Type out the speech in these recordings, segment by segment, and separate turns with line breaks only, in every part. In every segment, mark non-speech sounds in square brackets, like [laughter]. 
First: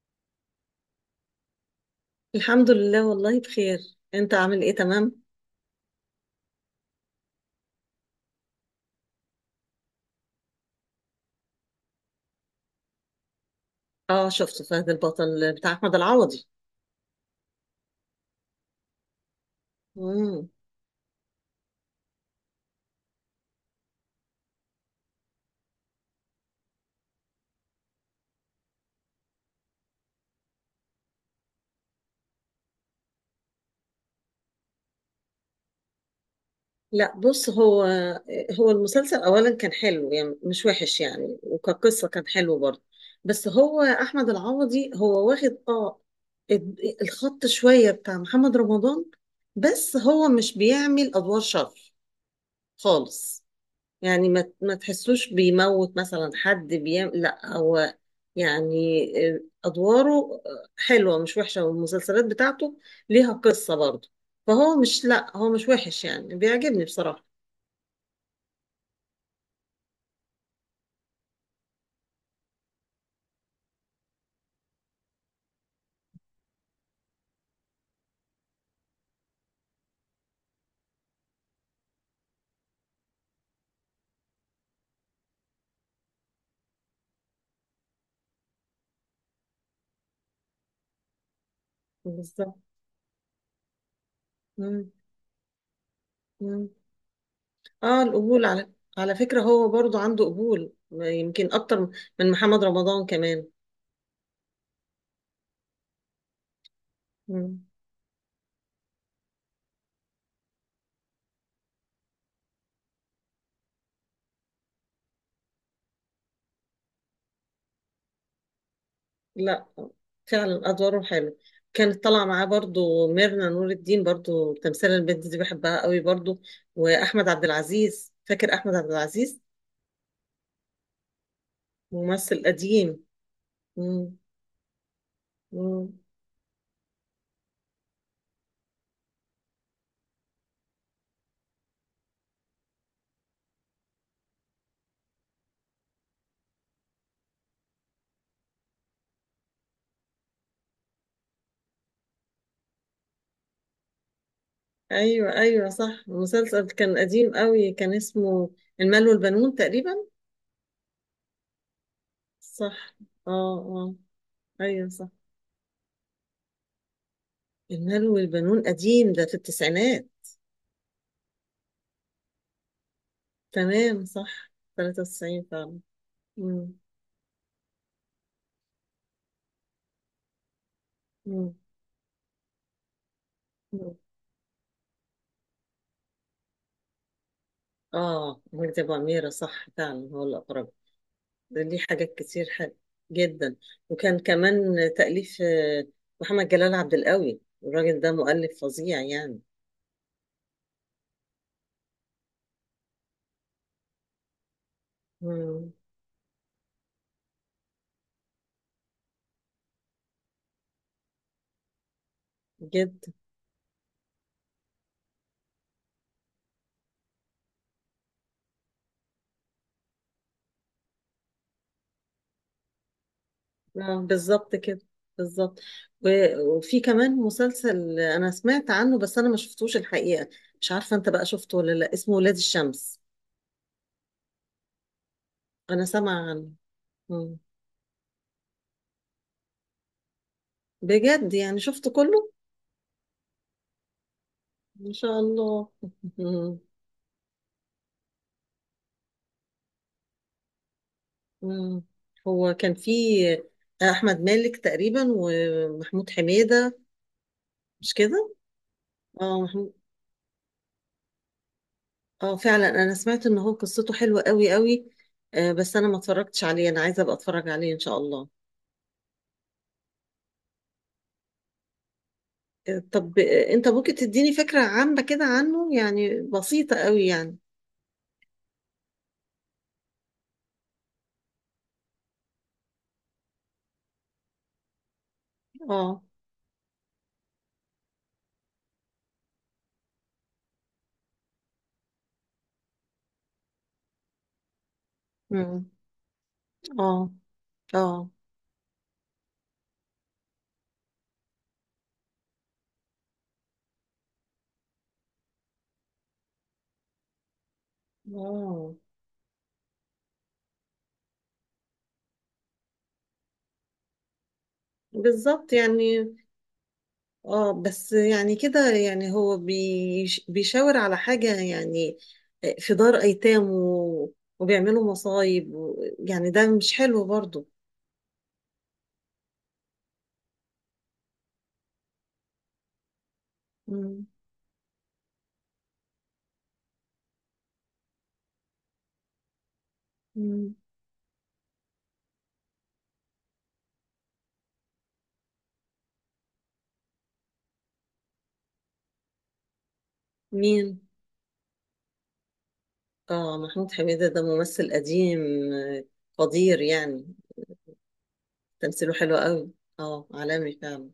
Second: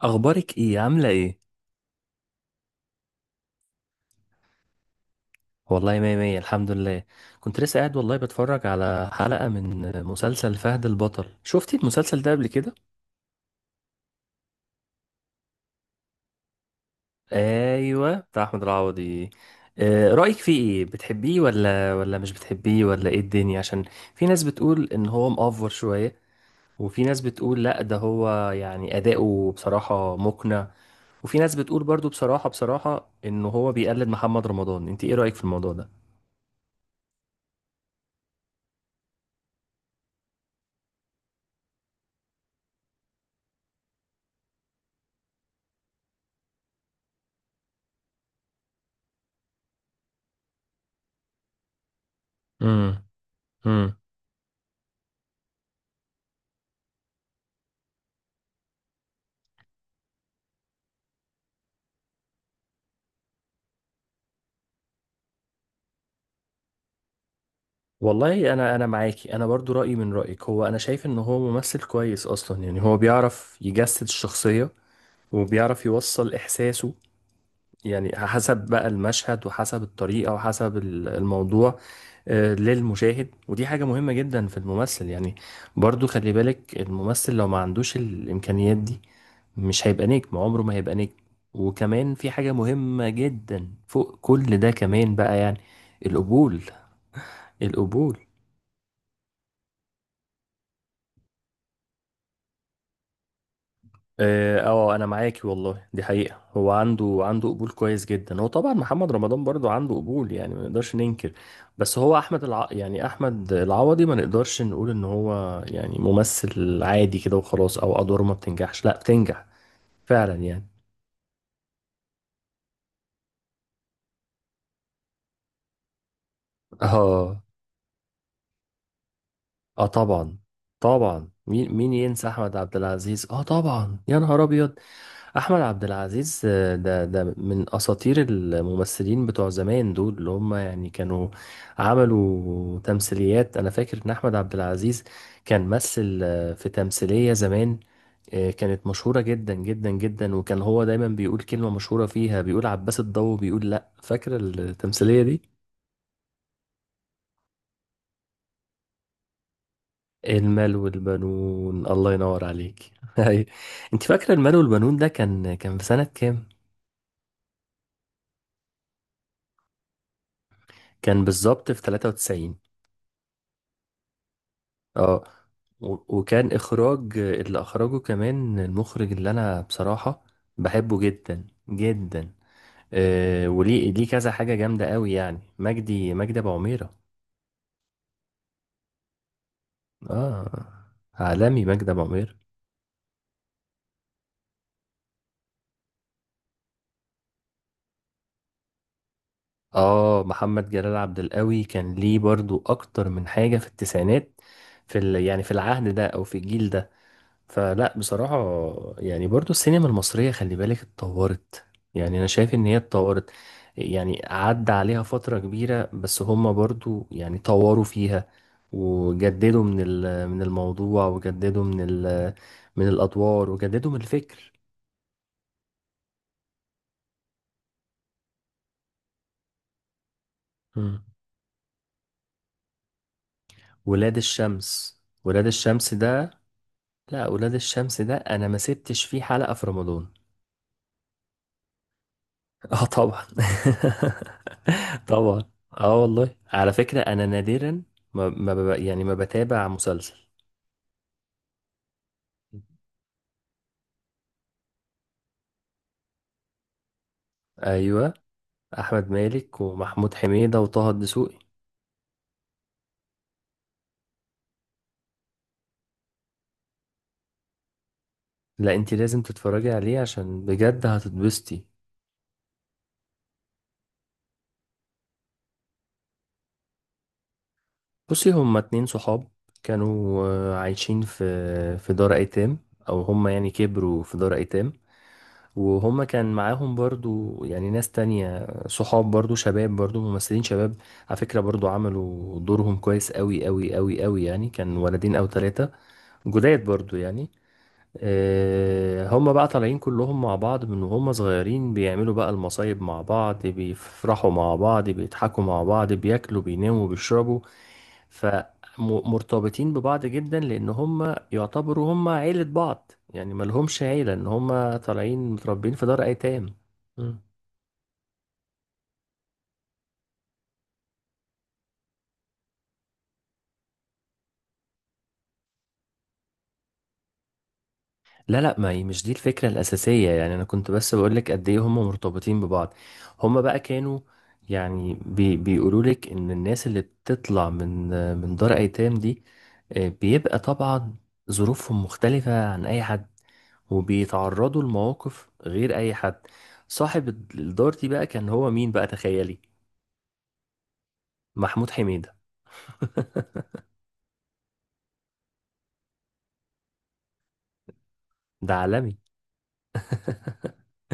اخبارك ايه، عامله ايه؟
الحمد لله، والله بخير. انت عامل ايه؟ تمام.
والله مية مية، الحمد لله. كنت لسه قاعد والله بتفرج على حلقه من مسلسل فهد البطل. شفتي المسلسل ده قبل كده؟
اه، شفت فهد البطل بتاع احمد العوضي.
ايوه، بتاع احمد العوضي. رايك
مم.
فيه ايه؟ بتحبيه ولا مش بتحبيه، ولا ايه الدنيا؟ عشان في ناس بتقول ان هو مأفور شويه، وفي ناس بتقول لا، ده هو يعني اداؤه بصراحه مقنع، وفي ناس بتقول برضو بصراحه ان هو بيقلد محمد رمضان. انت ايه رايك في الموضوع ده؟
لا، بص، هو المسلسل اولا كان حلو، يعني مش وحش، يعني وكقصة كان حلو برضه. بس هو احمد العوضي هو واخد الخط شوية بتاع محمد رمضان. بس هو مش بيعمل ادوار شر خالص.
امم.
يعني ما تحسوش بيموت مثلا حد بيعمل، لا هو يعني آه، ادواره حلوه مش وحشه، والمسلسلات بتاعته ليها قصه برضه. فهو مش، لا هو مش وحش، يعني بيعجبني بصراحه.
والله انا معاكي، انا برضو رايي من رايك. هو انا شايف ان هو ممثل كويس اصلا، يعني هو بيعرف يجسد الشخصيه وبيعرف يوصل احساسه، يعني حسب بقى المشهد وحسب الطريقه وحسب الموضوع للمشاهد. ودي حاجه مهمه جدا في الممثل يعني. برضو خلي بالك، الممثل لو ما عندوش الامكانيات دي مش هيبقى نجم، عمره ما هيبقى نجم. وكمان في حاجه
بالظبط.
مهمه جدا فوق كل ده
مم.
كمان بقى يعني: القبول.
مم. اه،
القبول.
القبول، على فكره هو برضه عنده قبول يمكن اكتر من محمد رمضان كمان.
اه، انا معاكي والله، دي حقيقة. هو عنده
مم.
قبول كويس جدا. هو طبعا محمد رمضان برضو عنده قبول، يعني ما نقدرش ننكر. بس هو يعني احمد العوضي ما نقدرش نقول ان هو يعني ممثل عادي كده وخلاص، او ادواره ما بتنجحش، لا بتنجح
لا
فعلا يعني.
فعلا ادواره حلو، كانت طالعه معاه برضو ميرنا نور الدين، برضو تمثال البنت دي بحبها قوي برضو. واحمد
اه،
عبد العزيز، فاكر احمد عبد العزيز؟
اه، طبعا طبعا، مين ينسى
ممثل
احمد عبد
قديم.
العزيز؟ اه طبعا،
مم.
يا نهار ابيض. احمد عبد
مم.
العزيز، ده من اساطير الممثلين بتوع زمان، دول اللي هم يعني كانوا عملوا تمثيليات. انا فاكر ان احمد عبد العزيز كان مثل في تمثيلية زمان كانت مشهورة جدا جدا جدا، وكان هو دايما بيقول كلمة مشهورة فيها، بيقول عباس الضو بيقول لا. فاكر التمثيلية
ايوه،
دي؟
ايوه، صح، المسلسل كان قديم قوي، كان اسمه المال والبنون تقريبا.
المال والبنون، الله ينور عليك.
صح.
[laughs]
اه.
أيوة.
اه.
انت فاكره المال
ايوه
والبنون ده،
صح،
كان في سنه كام؟
المال والبنون قديم، ده في التسعينات.
كان بالظبط في 93.
تمام صح،
اه.
93 فعلا.
وكان
مم.
اخراج اللي اخرجه كمان المخرج اللي انا بصراحه بحبه جدا
مم.
جدا، وليه كذا حاجه جامده قوي، يعني مجدي ابو عميره.
اه، وجدي ابو اميره، صح فعلا هو الاقرب.
اه،
ده
عالمي
ليه
مجدي ابو
حاجات
عميره.
كتير حلوه جدا. وكان كمان تاليف محمد جلال عبد القوي، الراجل ده مؤلف فظيع يعني.
اه، محمد جلال عبد القوي كان ليه برضو اكتر من حاجة في التسعينات، يعني في
مم.
العهد ده او في الجيل ده. فلا بصراحة، يعني برضو السينما المصرية خلي بالك اتطورت، يعني انا شايف ان هي
جدا.
اتطورت. يعني عدى عليها فترة كبيرة، بس هما برضو يعني طوروا فيها وجددوا من من الموضوع، وجددوا من من الادوار، وجددوا من الفكر.
بالظبط كده، بالظبط. وفي كمان مسلسل انا سمعت عنه، بس انا ما شفتوش الحقيقه. مش عارفه
مم.
انت بقى شفته ولا لا، اسمه ولاد الشمس.
ولاد الشمس. ولاد
انا
الشمس
سامعه
ده.
عنه.
لا،
مم.
ولاد الشمس ده انا ما سبتش فيه حلقة في رمضان.
بجد يعني شفته كله؟
اه طبعا.
ان
[laughs]
شاء
طبعا.
الله.
اه والله،
[laughs]
على فكرة انا نادرا ما يعني ما بتابع مسلسل.
مم. هو كان في احمد مالك تقريبا، ومحمود حميدة، مش
ايوه.
كده؟
احمد
اه
مالك
محمود.
ومحمود حميدة وطه الدسوقي.
اه فعلا انا سمعت ان هو قصته حلوة قوي قوي. بس انا ما اتفرجتش عليه، انا عايزة ابقى اتفرج عليه ان شاء الله.
لا، انت لازم تتفرجي عليه عشان بجد هتتبسطي.
طب انت ممكن تديني فكرة عامة كده عنه؟ يعني بسيطة قوي يعني.
بصي، هما اتنين صحاب كانوا عايشين في دار ايتام، او هما يعني كبروا في دار ايتام.
اه.
وهم كان معاهم برضو يعني ناس تانية صحاب، برضو شباب، برضو ممثلين شباب، على فكرة، برضو عملوا دورهم كويس قوي قوي قوي قوي، يعني كان ولدين أو
مم.
ثلاثة جداد برضو
اه.
يعني.
اه.
هم بقى طالعين كلهم مع بعض من وهم صغيرين، بيعملوا بقى المصايب مع بعض، بيفرحوا مع بعض، بيضحكوا مع بعض، بياكلوا بيناموا بيشربوا،
اه.
فمرتبطين ببعض جدا لان هم يعتبروا هم عيلة بعض، يعني ما لهمش عيلة، ان هم طالعين
بالظبط
متربين في دار
يعني.
ايتام. مم.
اه، بس يعني كده، يعني هو بيشاور على حاجة يعني. في دار أيتام وبيعملوا مصايب، يعني ده مش حلو برضو.
لا، لا، ما هي مش دي الفكرة الأساسية، يعني أنا كنت بس بقولك قد إيه هم مرتبطين ببعض. هم بقى كانوا
مم.
يعني بيقولوا لك إن الناس اللي بتطلع من من دار أيتام دي بيبقى
مم.
طبعا ظروفهم مختلفة عن أي حد وبيتعرضوا لمواقف غير اي حد. صاحب الدار دي بقى كان هو مين بقى؟ تخيلي!
مين؟
محمود حميدة. [laughs]
اه، محمود حميدة ده ممثل قديم، آه، قدير يعني.
ده
تمثيله
عالمي
حلو قوي. اه، عالمي فعلا.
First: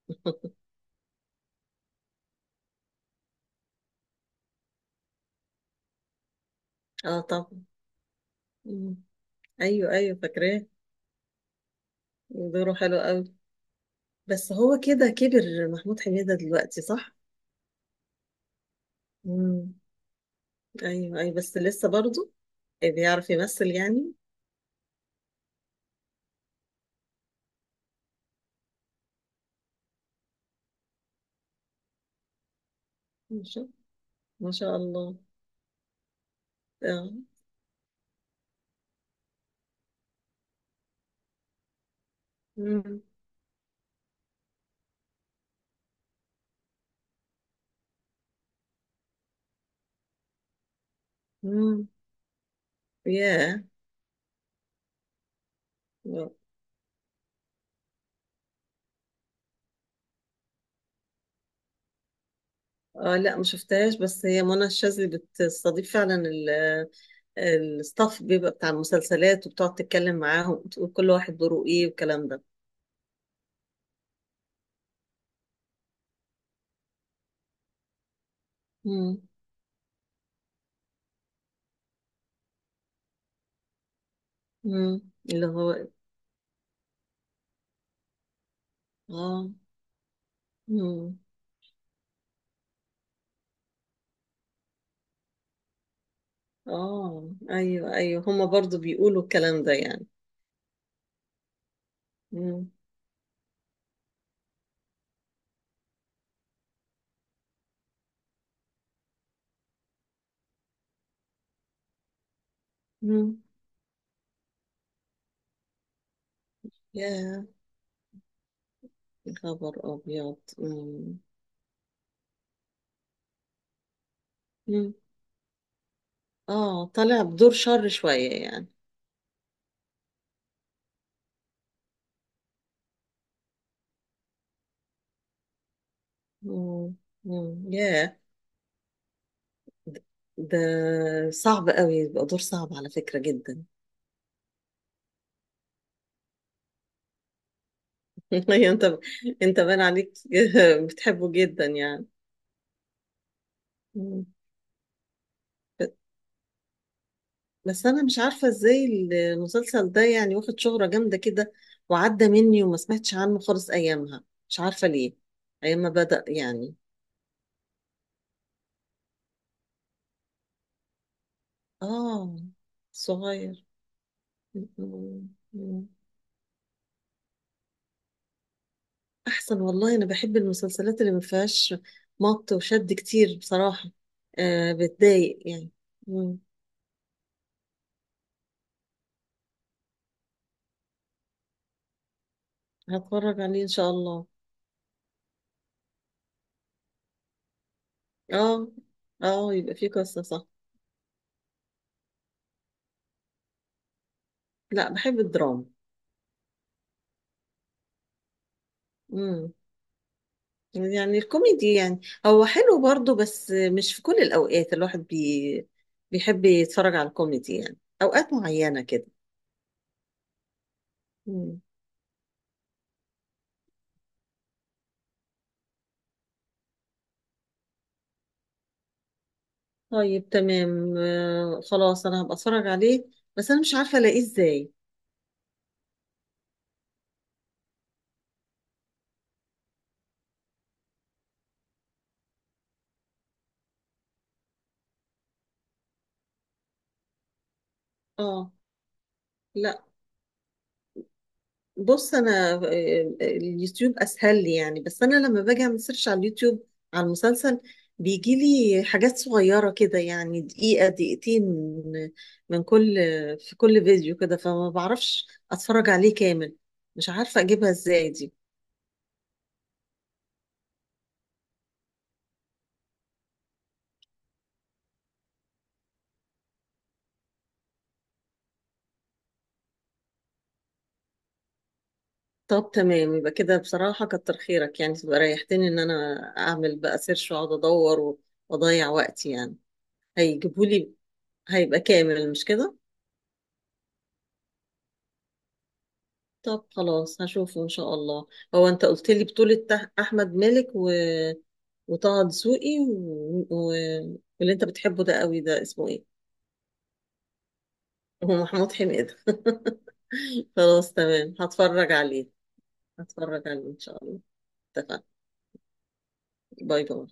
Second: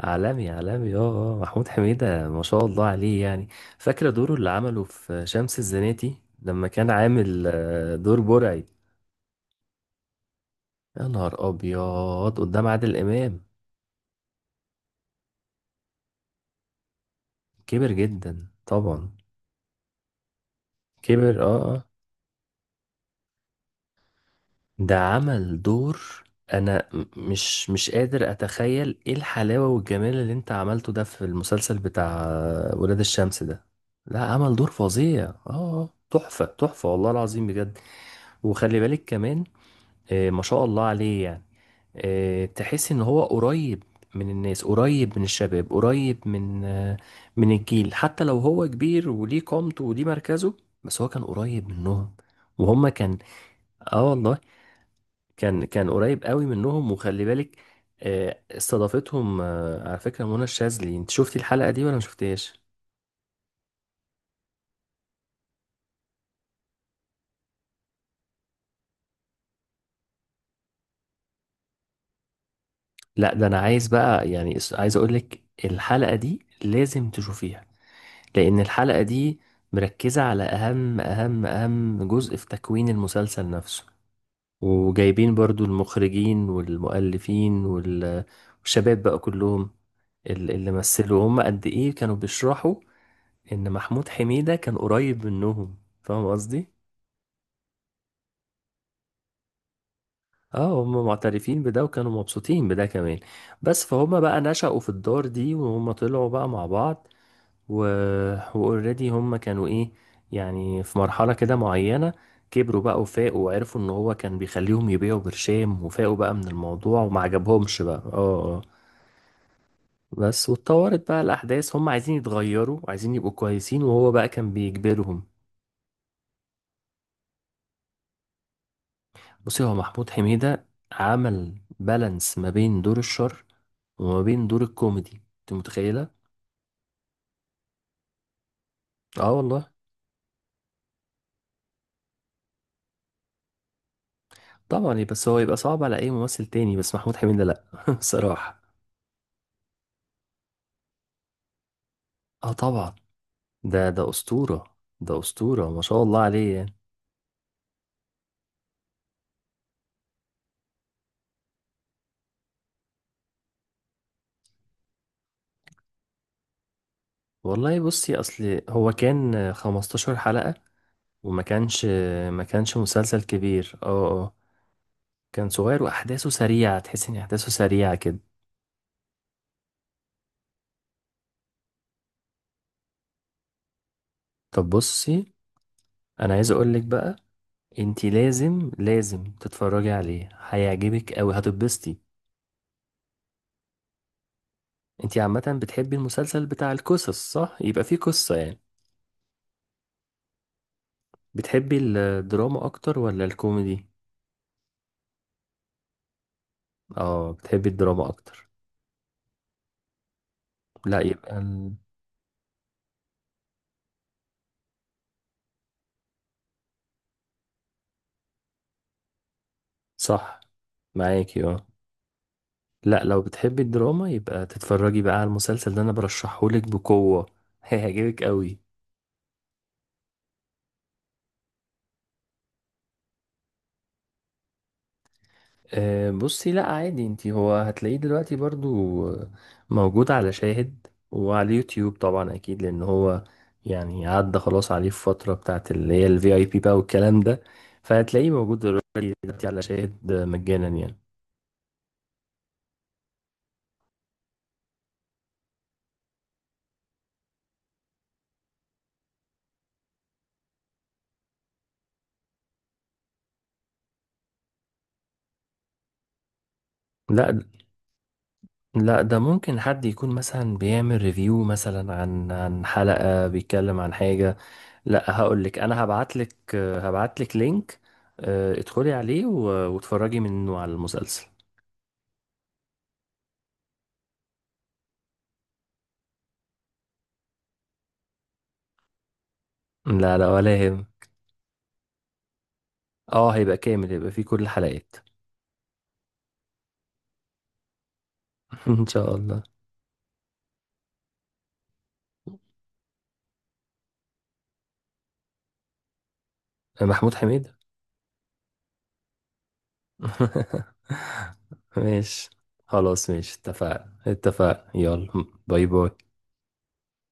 عالمي عالمي. اه، اه، محمود حميدة ما شاء الله عليه يعني. فاكرة دوره اللي عمله في شمس الزناتي لما كان
اه
عامل
طبعا.
دور برعي،
مم. ايوه ايوه فاكراه.
يا نهار أبيض، قدام
دوره
عادل
حلو قوي.
إمام؟
بس هو كده كبر محمود حميدة دلوقتي، صح؟
كبر جدا طبعا.
مم. ايوه، ايوه،
كبر،
بس
اه، اه.
لسه برضو بيعرف يمثل يعني.
ده عمل دور. انا مش قادر اتخيل ايه الحلاوة والجمال اللي انت عملته ده في المسلسل بتاع ولاد الشمس
ما
ده.
شاء
لا،
ما
عمل دور
شاء الله.
فظيع. اه، تحفة تحفة
اه.
والله العظيم بجد. وخلي بالك كمان، ما شاء الله عليه يعني. تحس ان
امم
هو قريب من الناس، قريب من الشباب، قريب من من الجيل، حتى لو هو كبير وليه قامته وليه مركزه، بس هو كان قريب
امم
منهم. وهم كان،
ياه.
اه والله كان قريب قوي منهم. وخلي بالك، استضافتهم على فكرة منى الشاذلي. انت شفتي الحلقة دي ولا ما شفتيهاش؟
اه، لا ما شفتهاش، بس هي منى الشاذلي بتستضيف فعلا الستاف، بيبقى بتاع المسلسلات، وبتقعد تتكلم معاهم وتقول كل واحد دوره ايه، والكلام ده.
لا، ده انا عايز بقى يعني عايز اقول لك الحلقة دي لازم تشوفيها، لان الحلقة
امم
دي مركزة على اهم اهم اهم جزء في تكوين المسلسل نفسه.
امم
وجايبين
اللي
برضو
هو،
المخرجين والمؤلفين والشباب بقى
اه،
كلهم، اللي
امم
مثلوا، هم قد ايه كانوا بيشرحوا ان محمود حميدة كان قريب منهم. فاهم قصدي؟
اه، ايوه ايوه هما برضو بيقولوا الكلام ده يعني.
اه، هم معترفين بده وكانوا مبسوطين
امم
بده كمان. بس فهم بقى نشأوا في الدار دي وهم طلعوا بقى مع بعض و... واوريدي هم كانوا ايه؟ يعني في مرحلة كده معينة كبروا بقى
امم
وفاقوا وعرفوا ان هو كان بيخليهم يبيعوا برشام، وفاقوا بقى من الموضوع وما
ياه،
عجبهمش بقى. اه، اه.
يا خبر ابيض.
بس واتطورت بقى الاحداث، هم عايزين يتغيروا وعايزين يبقوا كويسين وهو بقى كان
مم.
بيجبرهم.
اه، طالع بدور شر شوية يعني.
بصي، هو محمود حميدة عمل بالانس ما بين دور الشر وما بين دور الكوميدي. انت متخيلة؟
مم. مم. ياه.
اه والله.
ده ده صعب قوي، يبقى دور صعب على فكرة جدا.
طبعا بس هو يبقى صعب على اي ممثل تاني، بس محمود حميدة لا. [laughs]
[laughs]
بصراحة.
أيوة، انت باين عليك. [laughs] بتحبه جدا يعني.
اه طبعا، ده
مم.
اسطورة، ده اسطورة ما
ب-
شاء الله عليه يعني.
بس انا مش عارفة ازاي المسلسل ده يعني واخد شهرة جامدة كده، وعدى مني وما سمعتش عنه خالص ايامها، مش عارفة ليه، ايام ما بدأ يعني.
والله بصي، اصل هو كان 15 حلقة، وما كانش
اه.
ما كانش مسلسل
صغير.
كبير. اه، اه.
مم.
كان صغير
مم.
واحداثه سريعة، تحس ان احداثه سريعة كده.
احسن والله، انا بحب المسلسلات اللي ما فيهاش مط وشد كتير بصراحه.
طب بصي،
بتضايق يعني.
انا
مم.
عايز اقول لك بقى، انتي لازم لازم تتفرجي عليه، هيعجبك اوي، هتتبسطي.
هتفرج عليه ان شاء الله.
انتي عامة بتحبي المسلسل بتاع القصص، صح؟ يبقى فيه قصة يعني.
اه. اه يبقى فيه قصه، صح.
بتحبي الدراما اكتر ولا الكوميدي؟
لا بحب الدراما.
اه، بتحبي الدراما اكتر.
مم.
لا
يعني
يبقى
الكوميدي يعني هو حلو برضو، بس مش في كل الاوقات الواحد بيحب يتفرج على الكوميدي، يعني اوقات معينه كده.
صح، معاكي،
مم.
اه. لا، لو بتحبي الدراما يبقى تتفرجي بقى على المسلسل ده، انا برشحهولك بقوة. [laughs] هيعجبك اوي.
طيب تمام، خلاص انا هبقى اتفرج عليه. بس انا مش عارفه الاقيه ازاي.
أه بصي، لا عادي، انتي هو هتلاقيه دلوقتي برضو موجود على شاهد وعلى يوتيوب طبعا، اكيد لان هو يعني عدى خلاص عليه الفترة بتاعت اللي هي الفي اي بي بقى والكلام ده، فهتلاقيه
اه.
موجود دلوقتي دلوقتي على
لا
شاهد مجانا يعني.
بص، انا اليوتيوب اسهل لي يعني، بس انا لما باجي اعمل سيرش على اليوتيوب على المسلسل، بيجي لي حاجات صغيره كده يعني، دقيقه دقيقتين من كل، في كل فيديو كده، فما بعرفش اتفرج عليه كامل، مش
لا،
عارفه اجيبها ازاي دي.
لا، ده ممكن حد يكون مثلا بيعمل ريفيو مثلا عن حلقة، بيتكلم عن حاجة. لا، هقول لك انا، هبعت لك لينك. ادخلي عليه واتفرجي منه على المسلسل.
طب تمام، يبقى كده بصراحه كتر خيرك يعني، تبقى ريحتني ان انا اعمل بقى سيرش واقعد ادور واضيع وقتي يعني.
لا، لا، ولا يهم.
هيجيبولي هيبقى كامل، مش كده؟
اه، هيبقى كامل، هيبقى فيه كل الحلقات.
طب خلاص، هشوفه ان شاء الله.
[laughs]
هو انت
ان
قلت
شاء
لي
الله.
بطولة احمد مالك، وطه دسوقي، و... واللي انت بتحبه ده قوي، ده اسمه ايه؟
محمود حميد.
هو محمود حميدة. [laughs]
[laughs]
خلاص تمام هتفرج عليه.
ماشي. خلاص ماشي،
هتفرج عليه ان
اتفقنا
شاء الله.
اتفقنا،
اتفقنا.
يلا. باي باي.
باي باي.